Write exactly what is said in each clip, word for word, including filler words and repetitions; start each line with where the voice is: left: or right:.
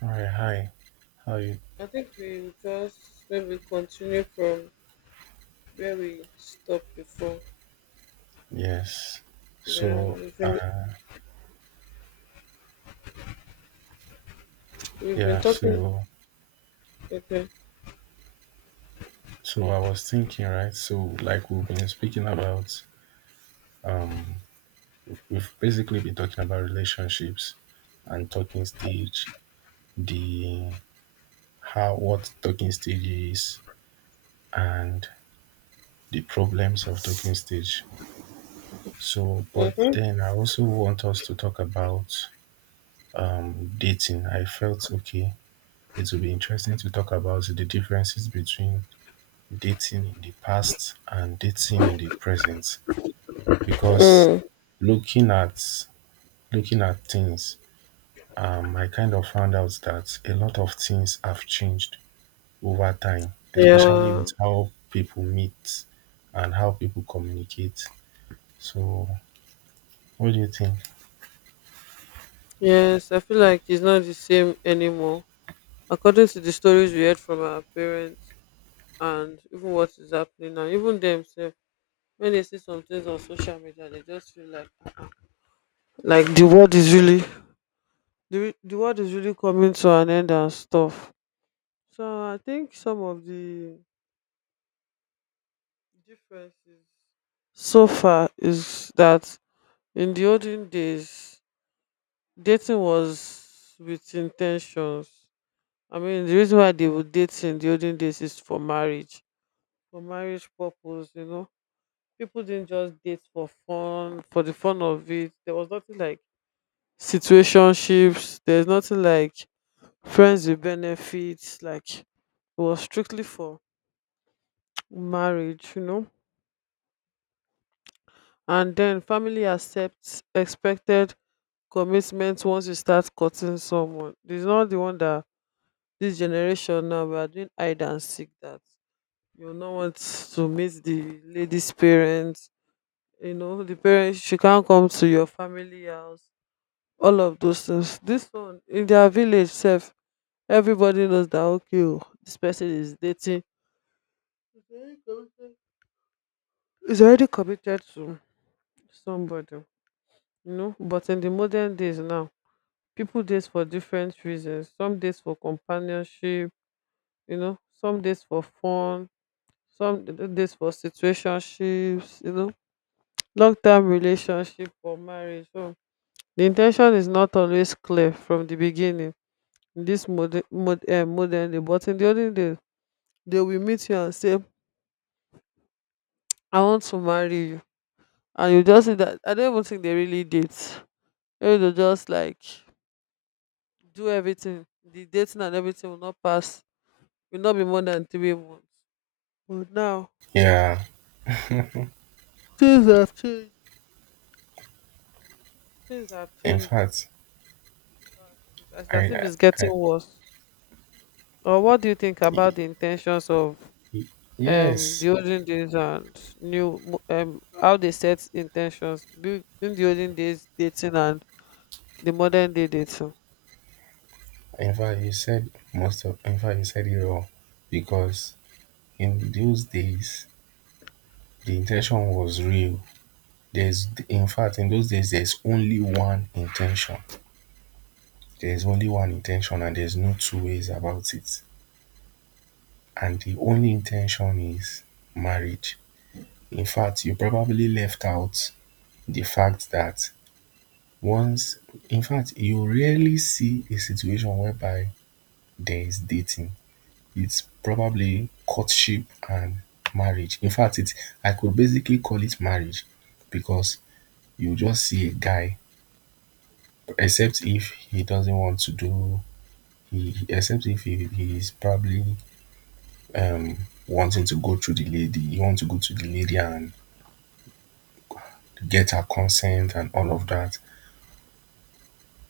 right: Hi, hi. How you?
left: I think we will just maybe continue from where we stopped before.
right: Yes.
left: Yeah,
right: So,
left: we've
right: uh,
left: been, we've been
right: yeah.
left: talking.
right: So,
left: Okay.
right: so I was thinking, right? So, like we've been speaking about, we've basically been talking about relationships and talking stage, the how what talking stage is, and the problems of talking stage. So, but
left: Mm-hmm.
right: then I also want us to talk about um dating. I felt okay. It would be interesting to talk about the differences between dating in the past and dating in the present because
left: Mm.
right: looking at looking at things um I kind of found out that a lot of things have changed over time, especially
left: Yeah.
right: with how people meet and how people communicate. So what do you think?
left: Yes, I feel like it's not the same anymore. According to the stories we heard from our parents and even what is happening now, even themselves, when they see some things on social media, they just feel like uh like the world is really the, re- the world is really coming to an end and stuff. So I think some of the difference so far is that in the olden days, dating was with intentions. I mean, the reason why they would date in the olden days is for marriage, for marriage purpose, you know. People didn't just date for fun, for the fun of it. There was nothing like situationships, there's nothing like friends with benefits. Like, it was strictly for marriage, you know. And then family accepts expected commitment once you start courting someone. This is not the one that this generation now we are doing hide and seek that you no want to meet the lady's parents, you know, the parents she can't come to your family house, all of those things. This one in their village self, everybody knows that okay, oh, this person is dating is already committed to somebody, you know. But in the modern days now, people date for different reasons. Some date for companionship you know, some days for fun, some d- days for situationships, you know, long term relationship or marriage. So the intention is not always clear from the beginning in this modern mod, uh, modern day, but in the olden days, they will meet you and say, I want to marry you. And you just see that I don't even think they really date. Maybe they just like do everything. The dating and everything will not pass. Will not be more than three months. But now hmm,
right: Yeah,
left: things have changed. Things have
right: in
left: changed. Oh.
right: fact,
left: It's
right: i
left: as if
right: i,
left: it's
right: I.
left: getting worse. Or what do you think about
right: y-
left: the intentions of
right: y-
left: um
right: yes,
left: the olden days and new mo- um how they set intentions between the olden days dating and the modern day dating?
right: in fact you said most of in fact, you said it all. Because in those days, the intention was real. There's, in fact, in those days, there's only one intention. There's only one intention, and there's no two ways about it. And the only intention is marriage. In fact, you probably left out the fact that once, in fact, you rarely see a situation whereby there is dating. It's probably courtship and marriage. In fact, it I could basically call it marriage, because you just see a guy, except if he doesn't want to do, he except if he, he's probably um wanting to go through the lady, you want to go to the lady and get her consent and all of that.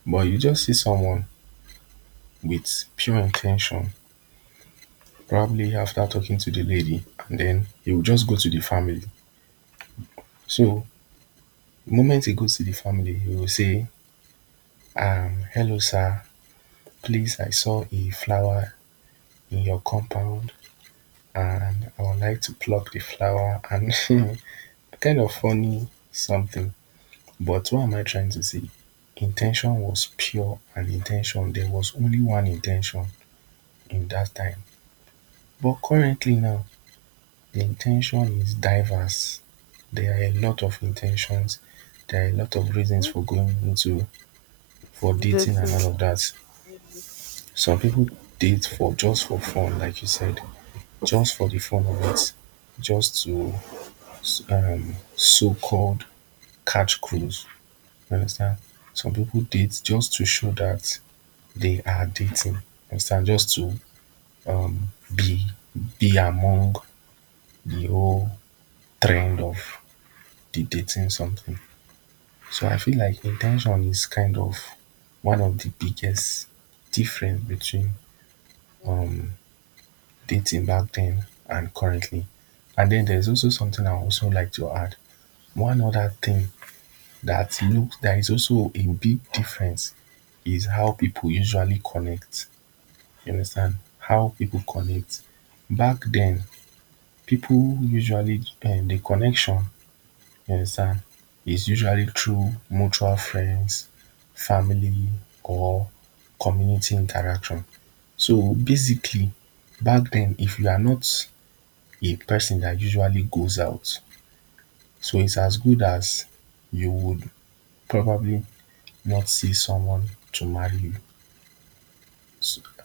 right: But you just see someone with pure intention, probably after talking to the lady, and then he will just go to the family. So the moment he goes to the family, he will say, um hello sir, please, I saw a flower in your compound and I would like to pluck the flower. And you kind of funny something, but what am I trying to say? Intention was pure and intention there was only one intention in that time. But currently now, the intention is diverse. There are a lot of intentions, there are a lot of reasons
left: Mhm.
right: for going into, for dating and
left: Dating.
right: all of that.
left: Yes.
right: Some people date for just for fun, like you said, just for the fun of it, just to, um so called, catch cruise. You understand? Some people date just to show that they are dating. You understand? Just to um be be among the whole trend of the dating something. So I feel like intention is kind of one of the biggest difference between dating back then and currently. And then there's also something I also like to add. One other thing that looks that is also a big difference is how people usually connect. You understand, how people connect. Back then, people usually um the connection, you understand, is usually through mutual friends, family, or community interaction. So basically, back then, if you are not a person that usually goes out, so it's as good as you would probably not see someone to marry you.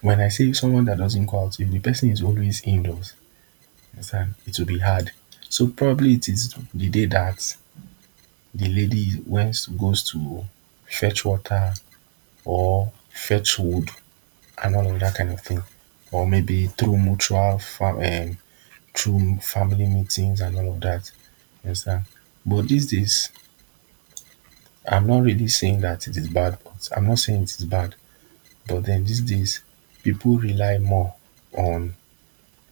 right: When I say someone that doesn't go out, if the person is always indoors, understand, it will be hard. So probably it is the day that the lady went goes to fetch water or fetch wood and all of that kind of thing, or maybe through mutual fam- um, through family meetings and all of that. You understand? But these days, I'm not really saying that it is bad. But I'm not saying it is bad. But then these days, people rely more on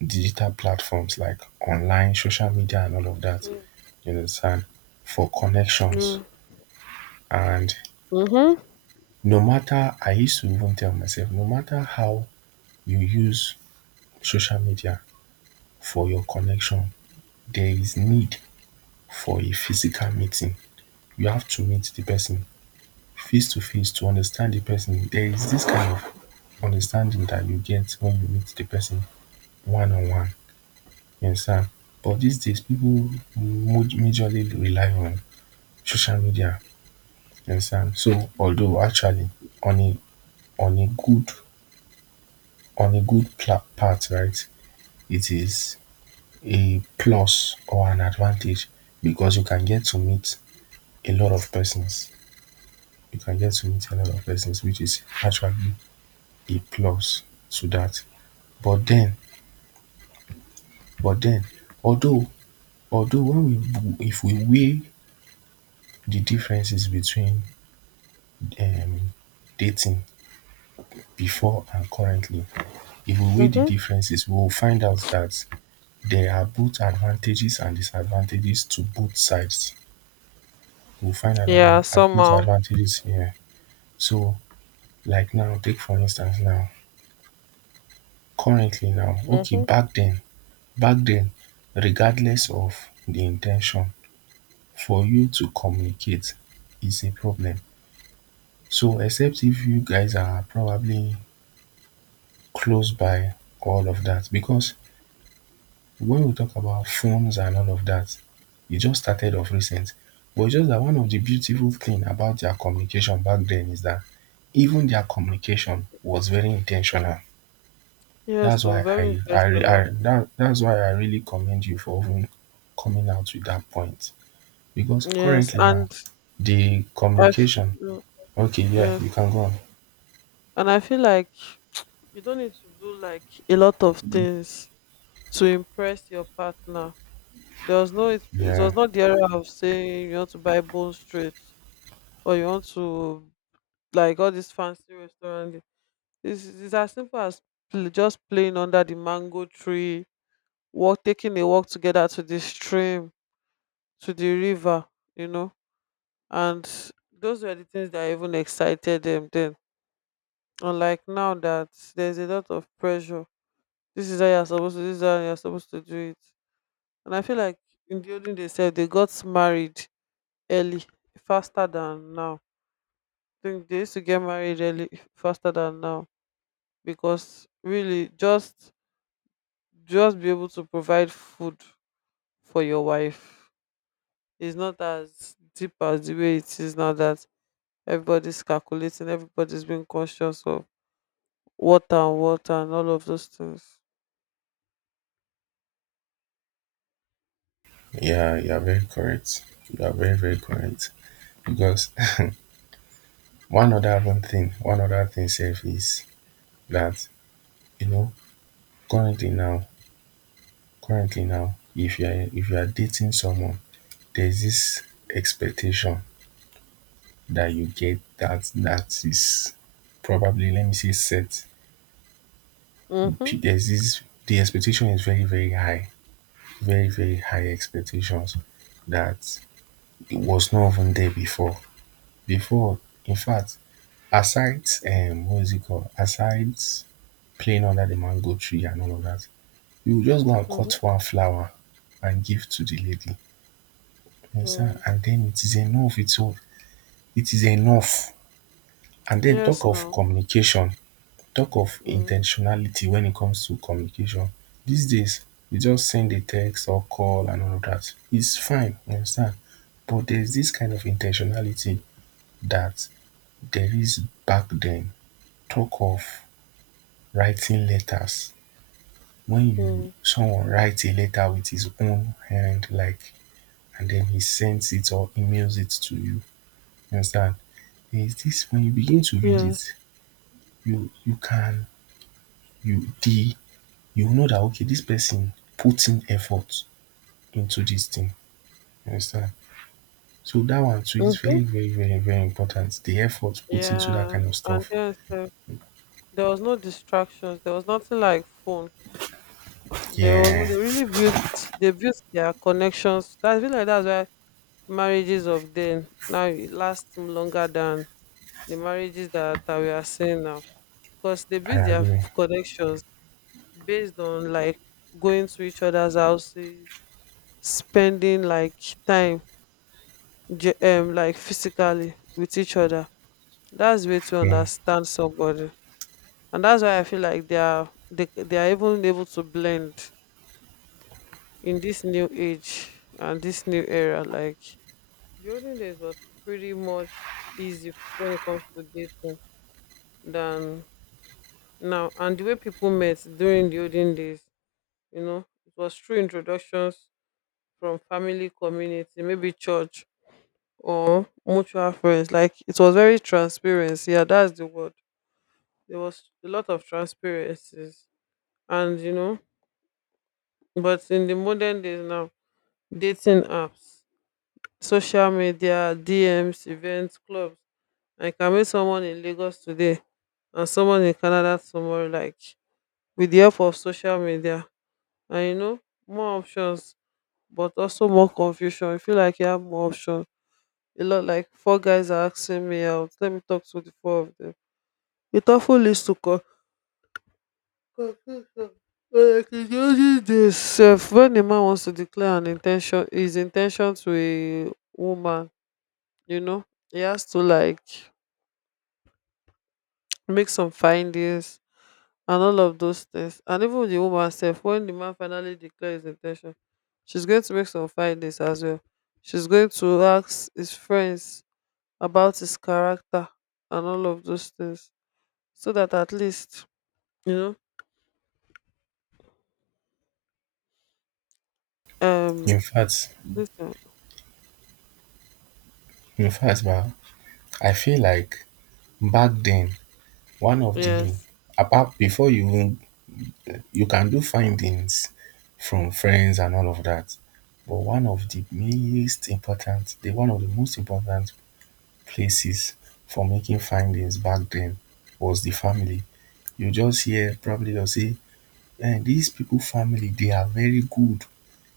right: digital platforms like online, social media, and all of that. You understand? For connections.
left: Yeah.
right: And
left: Mhm.
right: no matter, I used to even tell myself, no matter how you use social media for your connection, there is need for a physical meeting. You have to meet the person face to face to understand the person. There is this kind of understanding that you get when you meet the person one on one. You understand? But these days, people mo- majorly rely on social media, you understand. So although actually, on a on a good on a good pla- part, right, it is a plus or an advantage, because you can get to meet a lot of persons. You can get to meet a lot of persons, which is actually a plus to that. but then but then although Although when we if we weigh the differences between um dating before and currently, if we weigh the
left: Mhm.
right: differences, we will find out that there are both advantages and disadvantages to both sides. We'll find out that there
left: Yeah.
right: are both
left: Somehow.
right: advantages here. So, like now, take for instance now, currently now, okay,
left: Mhm.
right: back then, back then, regardless of the intention, for you to communicate is a problem. So, except if you guys are probably close by, all of that, because when we talk about phones and all of that, it just started off recent. But it's just that one of the beautiful thing about their communication back then is that even their communication was very intentional.
left: Yes.
right: That's why
left: So
right: I
left: very
right: I I
left: intentional.
right: that that's why I really commend you for even coming out with that point. Because
left: Yes.
right: currently now,
left: And
right: the
left: I. f-
right: communication,
left: yeah.
right: okay, yeah, you
left: Yes.
right: can go on.
left: And I feel like you don't need to do like a lot of things to impress your partner. There was no it, it was
right: Yeah
left: not the era of saying you want to buy bone straight or you want to like all this fancy restaurant. It's, it's as simple as pl- just playing under the mango tree, walk taking a walk together to the stream, to the river, you know. And those were the things that even excited them then. Unlike now that there's a lot of pressure. This is how you're supposed to this is how you're supposed to do it. And I feel like in the olden days sef, they got married early faster than now. I think they used to get married early faster than now because really just just be able to provide food for your wife is not as deep as the way it is now that everybody's calculating, everybody's being conscious of water and water and all of those things.
right: yeah, you are very correct. You are very very correct. Because one other one thing one other thing safe is that, you know, currently now, currently now if you are, if you are dating someone, there is this expectation that you get that that is probably, let me say, set.
left: Mm-hmm.
right: P- there's this, the expectation is very very high. Very very high expectations, that it was not even there before. Before, in fact, aside um what is it called, aside playing under the mango tree and all of that, you will just go and cut
left: Mm-hmm.
right: one flower and give to the lady, my son,
left: Mm.
right: and dem, it is enough, it it is enough. And den, talk
left: Yes,
right: of
left: now.
right: communication, talk of in ten
left: Mm.
right: tionality when it comes to communication, these days you just send a text or call and all of that, its fine, you understand. But there is this kind of in ten tionality that there is back den. Talk of writing letters. When you,
left: Mm.
right: someone write a letter with his own hand, like, and den he sends it or emails it to you, you understand, is this when you begin to read
left: Yes.
right: it, you you can, you the you know that okay, this person put in effort into this thing. You understand? So that one too is
left: Mm-hmm.
right: very very very very important. The effort put into that kind
left: Yeah,
right: of
left: and
right: stuff.
left: then sef, there was no distractions. There was nothing like phone. There was no-
right: Yeah,
left: they really built They built their connections. That's feel like that's why marriages of then now it lasts longer than the marriages that, that we are seeing now. Because they
right: I
left: built their
right: agree.
left: f- connections based on like going to each other's houses, spending like time ge- um like physically with each other. That's way to
right: Yeah.
left: understand somebody. And that's why I feel like they are they, they are even able to blend in this new age and this new era, like the olden days was pretty much easy when it comes to dating than now. And the way people met during the olden days, you know, it was through introductions from family, community, maybe church or mutual friends. Like it was very transparency. Yeah, that's the word. There was a lot of transparencies, and you know, but in the modern days now, dating apps, social media, D Ms, events, clubs. Like, I can meet someone in Lagos today and someone in Canada tomorrow, like with the help of social media. And you know, more options, but also more confusion. I feel like you have more options. A lot like four guys are asking me out. Let me talk to the four of them. It often leads to co- confusion. Like it uses this self when a man wants to declare an intention his intention to a woman, you know, he has to like make some findings and all of those things. And even the woman herself, when the man finally declares his intention, she's going to make some findings as well. She's going to ask his friends about his character and all of those things, so that at least you know.
right: In
left: Um,
right: fact,
left: listen.
right: in fact, bah, I feel like back then, one of the,
left: Yes.
right: apart before you even, you can do findings from friends and all of that. But one of the most important, the one of the most important places for making findings back then was the family. You just hear probably they'll say, eh, these people family they are very good.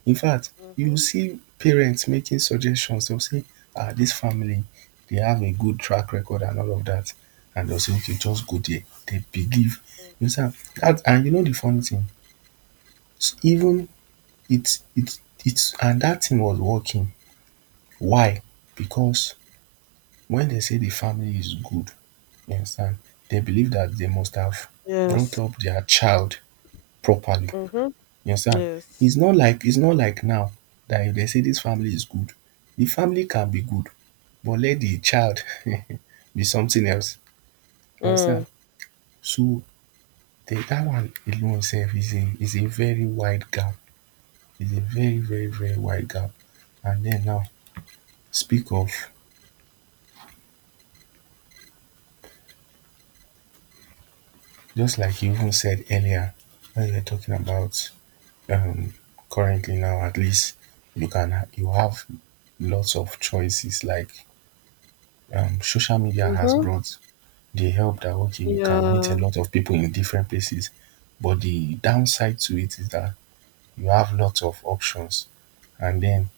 right: In fact, you
left: Mm-hmm.
right: see parents making suggestions, they'll say, ah, this family they have a good track record and all of that. And they'll say, okay, just go there. They believe. You understand? That, and you know the funny thing, S- even it's it's it's, and that thing was working. Why? Because when they say the family is good, you understand, they believe that they must have brought
left: Yes.
right: up their child properly.
left: Mm-hmm.
right: You understand?
left: Yes.
right: It's not like, it's not like now, that if they say this family is good, the family can be good, but let the child be something else. You understand?
left: Mm.
right: So the, that one alone self is a is a very wide gap. Is a very very very wide gap. And then now, speak of, just like you even said earlier, when you were talking about, um currently now, at least you can ha- you have lots of choices, like um social media has
left: Mm-hmm.
right: brought the help that okay, you can meet a
left: Yeah.
right: lot of people in different places. But the downside to it is that you have lots of options, and then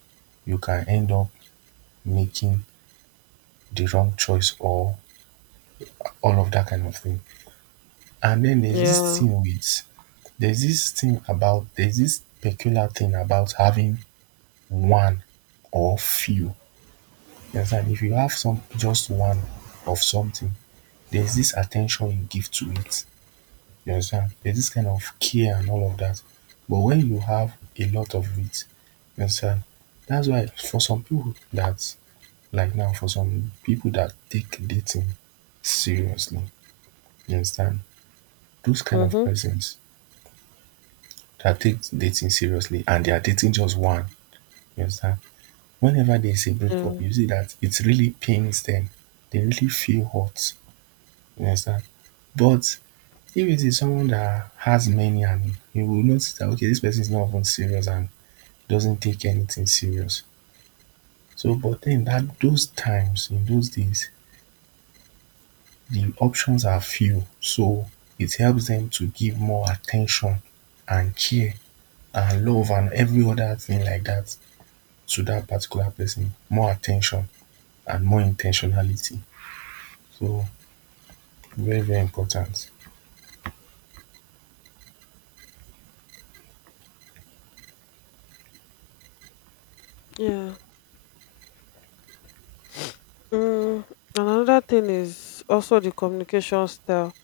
right: you can end up making the wrong choice or all of that kind of thing. And then there's this
left: Yeah.
right: thing with there's this thing about, there's this peculiar thing about having one or few. You understand? If you have some just one of something, there's this attention you give to it. You understand? There's this kind of care and all of that. But when you have a lot of it, you understand? That's why for some people that, like now, for some people that take dating seriously, you understand? Those kind of
left: Mm-hmm.
right: persons that take dating seriously and they are dating just one, you understand? Whenever there's a breakup,
left: Yeah.
right: you see that it really pains them, they really feel hurt, you understand. But if it is someone that has many, and you will notice that okay, this person is not even serious and doesn't take anything serious. So but then that those times, in those days, the options are few, so it helps them to give more attention and care and love and every other thing like that to that particular person, more attention and more intentionality. So very, very important.
left: Yeah. Mm, another thing is also the communication style.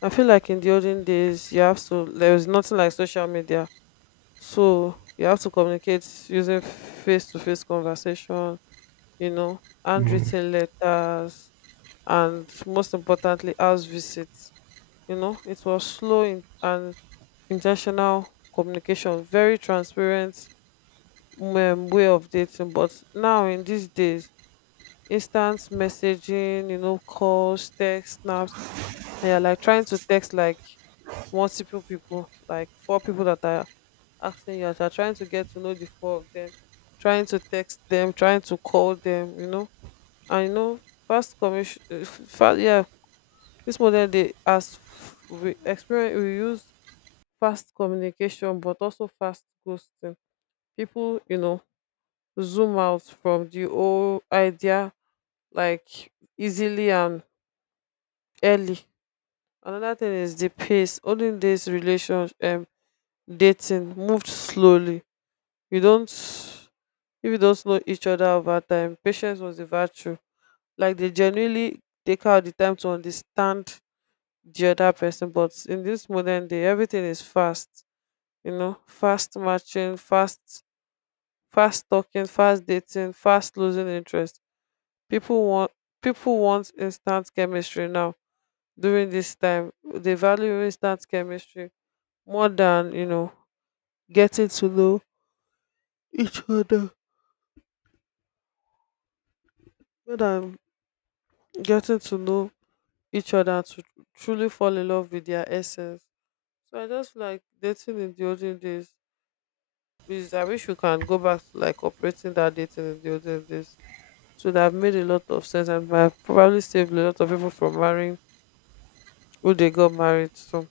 left: I feel like in the olden days, you have to, there was nothing like social media. So you have to communicate using face to face conversation, you know, handwritten letters, and most importantly, house visits. You know, it was slow in, and intentional communication, very transparent um, way of dating. But now, in these days, instant messaging, you know, calls, text, snaps, and you're like trying to text like multiple people, like four people that are asking you out, you're trying to get to know the four of them, trying to text them, trying to call them, you know. And you know, fast commission, fast, yeah, this model they as f- we experience, we use fast communication, but also fast ghosting. People, you know, zoom out from the old idea like easily and early. Another thing is the pace. Olden days relationship um dating moved slowly. You don't if you don't know each other over time, patience was a virtue. Like they genuinely take out the time to understand the other person. But in this modern day, everything is fast. You know, fast matching, fast fast talking, fast dating, fast losing interest. People want people want instant chemistry now. During this time, they value instant chemistry more than you know getting to know each other more than getting to know each other to truly fall in love with their essence. So I just feel like dating in the olden days is I wish we can go back to like operating that dating in the olden days so that made a lot of sense and might have probably saved a lot of people from marrying who they got married to.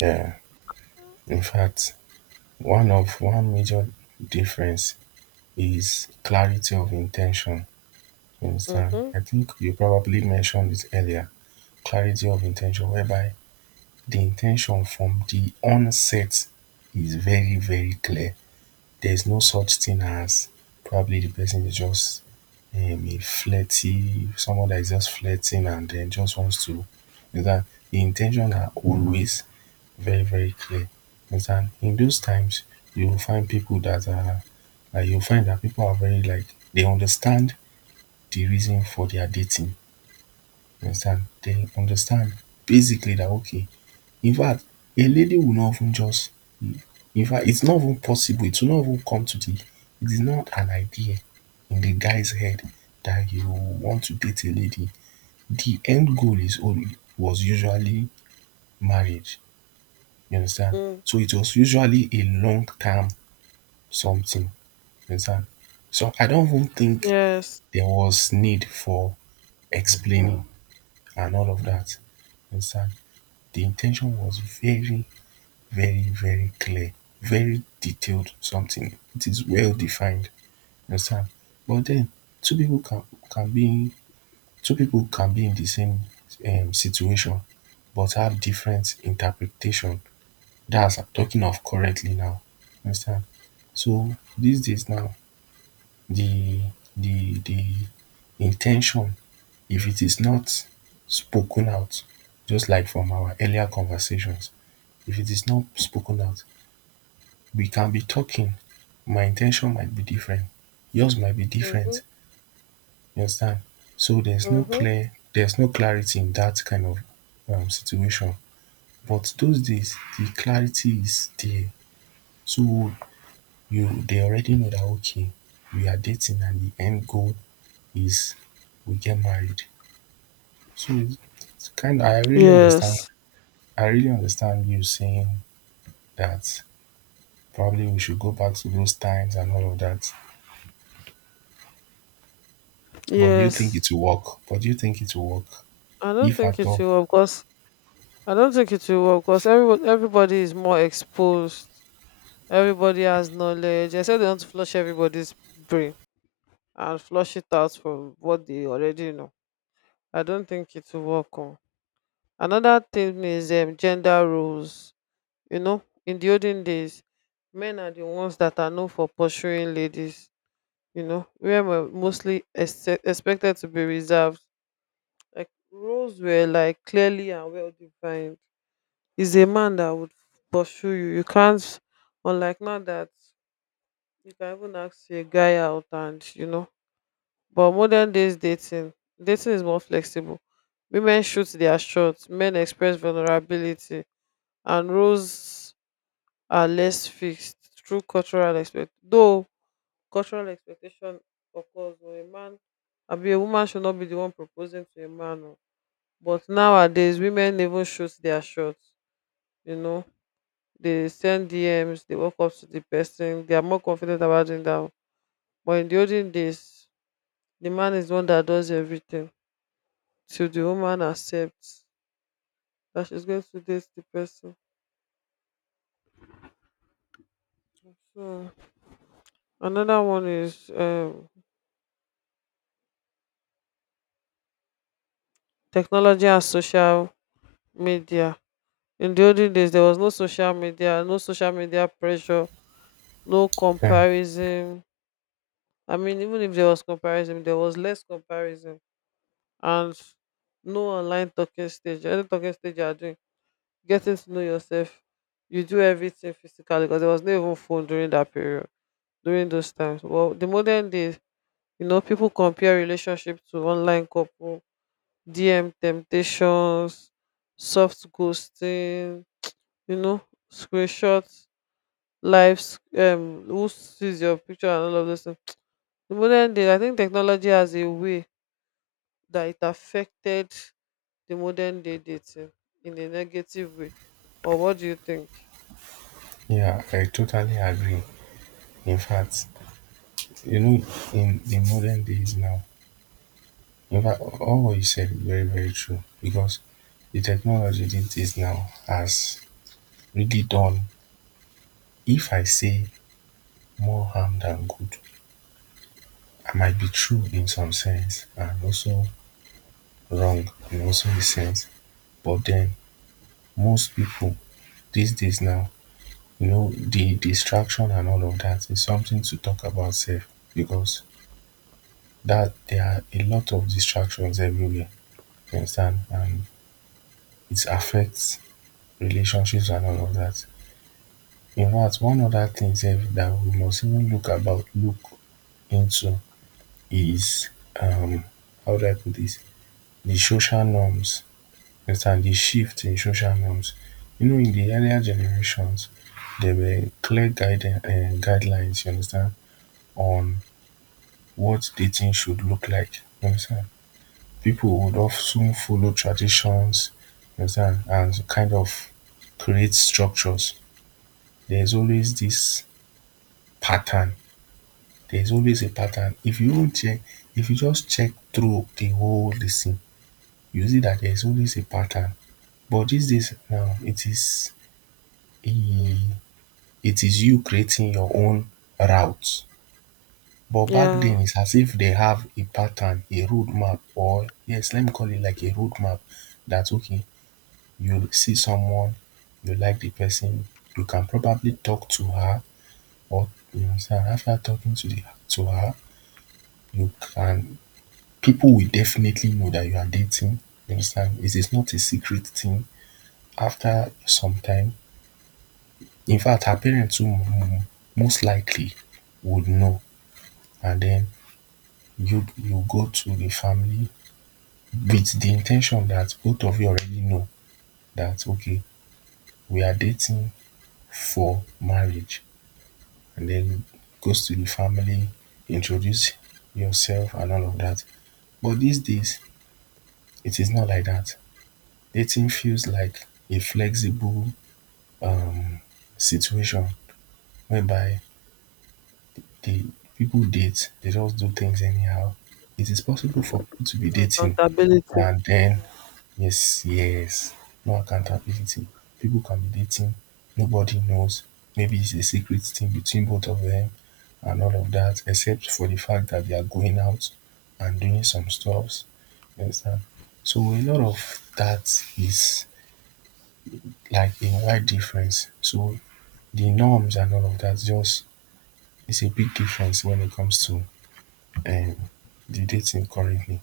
right: Yeah. In fact, one of one major difference is clarity of intention. You understand?
left: Mm-hmm.
right: I think you probably mentioned it earlier. Clarity of intention, whereby the intention from the onset is very, very clear. There's no such thing as probably the person is just um, a flirty, someone that is just flirting and then just wants to. You understand? The intention are always very, very clear. You understand? In those times, you will find people that are like, you'll find that people are very like, they understand the reason for their dating. You understand? They understand basically that okay. In fact, a lady will not of ten just, in fact, it's not even possible. It will not even come to the. It is not an idea in the guy's head that you want to date a lady. The end goal is only, was usually, marriage. You understand?
left: Mm.
right: So it was usually a long term something. You understand? So I don't even think
left: Yes.
right: there was need for explaining and all of that. You understand? The intention was very, very, very clear, very detailed something. It is well defined. Understand? But then, two people can can be two people can be in the same um situation but have different interpretation. That's, I'm talking of correctly now, understand. So these days now, the the the intention, if it is not spoken out, just like from our earlier conversations, if it is not spoken out, we can be talking, my intention might be different, yours might be
left: Mm-hmm.
right: different. You understand? So there's no
left: Mm-hmm.
right: clear, there's no clarity in that kind of um, situation. But those days, the clarity is there. So you, they already know that okay, we are dating and the end goal is we get married. So it's, it's kind of, I really
left: Yes,
right: understand. I really understand you saying that probably we should go back to those times and all of that. But do you think it
left: yes.
right: will work? But do you think it will work?
left: I don't
right: If
left: think
right: at
left: it
right: all,
left: will work because I don't think it will work because everyone everybody is more exposed. Everybody has knowledge. I said they want to flush everybody's brain and flush it out from what they already know. I don't think it will work. On. Another thing is um, gender roles. You know, in the olden days, men are the ones that are known for pursuing ladies. You know, women were mostly ex- expected to be reserved. Like roles were like clearly and well defined. He's a man that would pursue you. You can't unlike now that you can even ask a guy out and you know. But modern days dating dating is more flexible. Women shoot their shots, men express vulnerability and roles are less fixed through cultural expect though cultural expectation occurs when a man I mean a woman should not be the one proposing to a man. Oh. But nowadays women even shoot their shots. You know, they send DMs, they walk up to the person, they are more confident about doing that. But in the olden days, the man is the one that does everything till the woman accepts that she's going to date the person. So another one is um technology and social media. In the olden days there was no social media, no social media pressure, no
right: hmm.
left: comparison. I mean, even if there was comparison there was less comparison, and no online talking stage. Any talking stage you are doing, getting to know yourself. You do everything physically because there was no even phone during that period, during those times. Well, the modern days, you know, people compare relationship to online couple, D M temptations, soft ghosting, you know, screenshots, lives, um, who sees your picture and all of those things. The modern day, I think technology has a way that it affected the modern day dating in a negative way? Or what do you think?
right: Yeah, I totally agree. In fact, you know, in the modern days now, in fact, all what you said is very, very true, because the technology these days now has really done, if I say more harm than good, I might be true in some sense and also wrong in also a sense. But then most people these days now, you know, the distraction and all of that is something to talk about safe, because that there are a lot of distractions everywhere. You understand? And it affects relationships and all of that. In fact, one other thing sef that we must even look about look into is um how do I put this, the social norms, you understand, the shift in social norms. You know, in the earlier generations there were clear guidance, um guidelines, you understand, on what dating should look like, you understand. People would often follow traditions, you understand, and kind of create structures. There's always this pattern. There's always a pattern. If you don't check, if you just check through the whole thing, you see that there's always a pattern. But these days now, it is a,
left: Mm.
right: it is you creating your own route. But back
left: Yeah,
right: then, it's as if they have a pattern, a roadmap, or yes, let me call it like a roadmap. That's okay, you see someone, you like the person, you can probably talk to her, or you know, after talking to the to her, look, and people will definitely know that you are dating. You understand? It is not a secret thing. After some time, in fact, her parents too, mm, most likely would know, and then you you go to the family with the intention that both of you already know that okay, we are dating for marriage, and then goes to the family, introduce yourself and all of that. But these days, it is not like that. Dating feels like a flexible situation, whereby the people date, they just do things anyhow. It is possible for people to be dating
left: accountability.
right: and then yes, yes, no accountability, people can be dating, nobody knows, maybe it's a secret thing between both of them and all of that, except for the fact that they are going out and doing some stuffs, you understand. So a lot of that is like a wide difference. So the norms and all of that just, it's a big difference when it comes to um, the dating currently.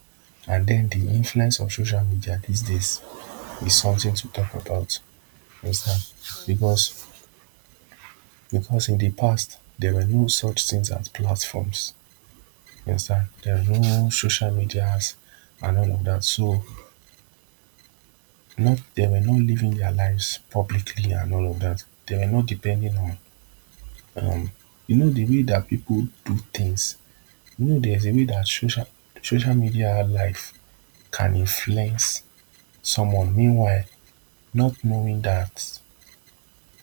right: And then the influence of social media these days is something to talk about. You understand? Because because in the past there were no such things as platforms. You understand? There were no social medias and all of that. So not they were not living their lives publicly and all of that. They were not depending on um you know, di way dat pipo do things, you know, theres a way dat social social media life can influence someone, meanwhile not knowing dat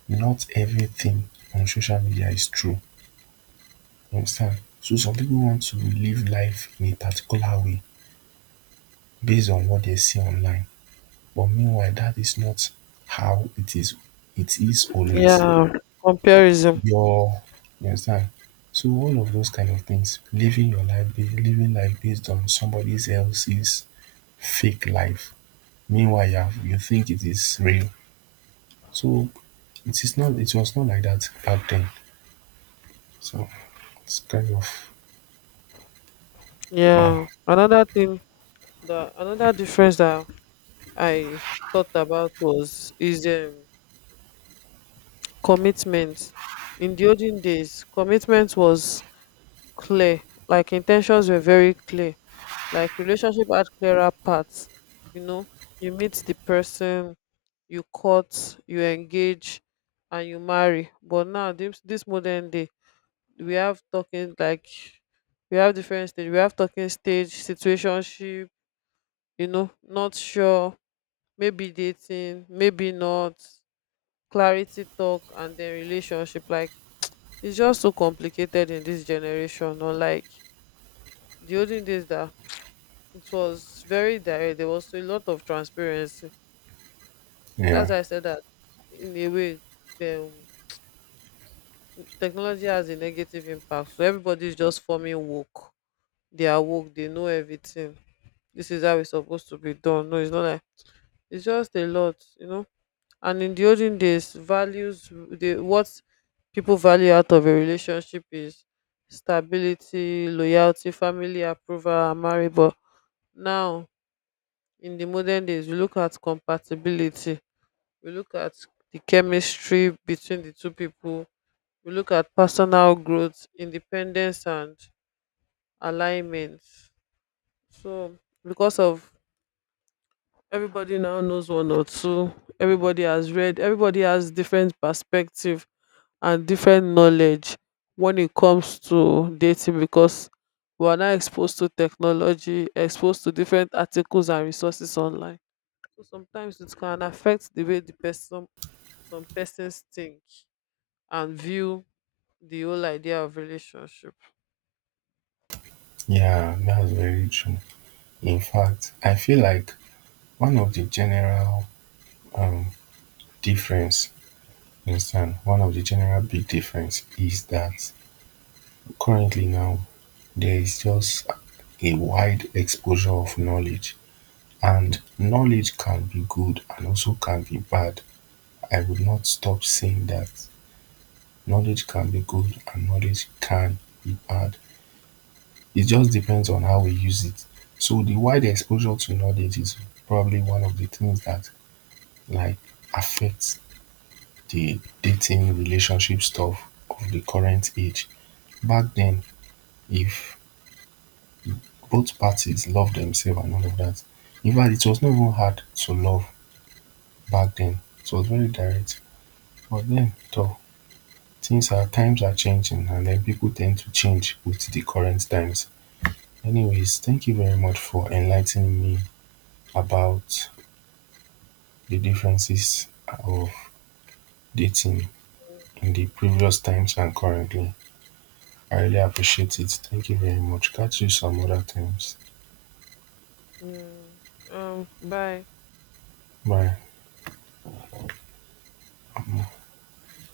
right: not everything on social media is true, you understand. So some pipo want to live life in a particular way base on what dem see online, but meanwhile dat is not how it is. It is always
left: Yeah, comparison.
right: your, you understand. So all of those kind of things, living your life ba- living life based on somebody else's fake life, meanwhile you, have, you think it is real. So it is not, it was not like that back then. So it's kind of wow.
left: Yeah, another thing that another difference that I thought about was is um, commitment. In the olden days, commitment was clear. Like intentions were very clear. Like relationship had clearer paths. You know, you meet the person, you court, you engage and you marry. But now this, this modern day we have talking like we have different stage, we have talking stage, situationship, you know, not sure, maybe dating, maybe not, clarity talk, and then relationship. Like it's just so complicated in this generation. Or like the olden days that it was very direct, there was a lot of transparency, that's
right: Yeah,
left: why I said that in a way, um, technology has a negative impact. So everybody's just forming woke. They are woke, they know everything. This is how it's supposed to be done. No, it's not like it's just a lot, you know. And in the olden days, values the what people value out of a relationship is stability, loyalty, family approval, and marriage. But now in the modern days, we look at compatibility, we look at the chemistry between the two people, we look at personal growth, independence, and alignments. So because of everybody now knows one or two, everybody has read, everybody has different perspective and different knowledge when it comes to dating because we are now exposed to technology, exposed to different articles and resources online. So sometimes it can affect the way the person some persons think and view the whole idea of relationship.
right: yeah, that's very true. In fact, I feel like one of the general um difference, you understand, one of the general big difference is that currently now, there is just a wide exposure of knowledge, and knowledge can be good and also can be bad. I will not stop saying that knowledge can be good and knowledge can be bad. It just depends on how we use it. So the wide exposure to knowledge is probably one of the things that like affects the dating relationship stuff of the current age. Back then, if both parties love themselves and all of that, in fact, it was not even hard to love. Back then it was very direct, but then toor things are, times are changing, and then people tend to change with the current times. Anyways, thank you very much for enlightening me about the differences of dating in the previous times and currently. I really appreciate it. Thank you very much, catch you some other times.
left: Yeah. Um, bye.
right: Bye.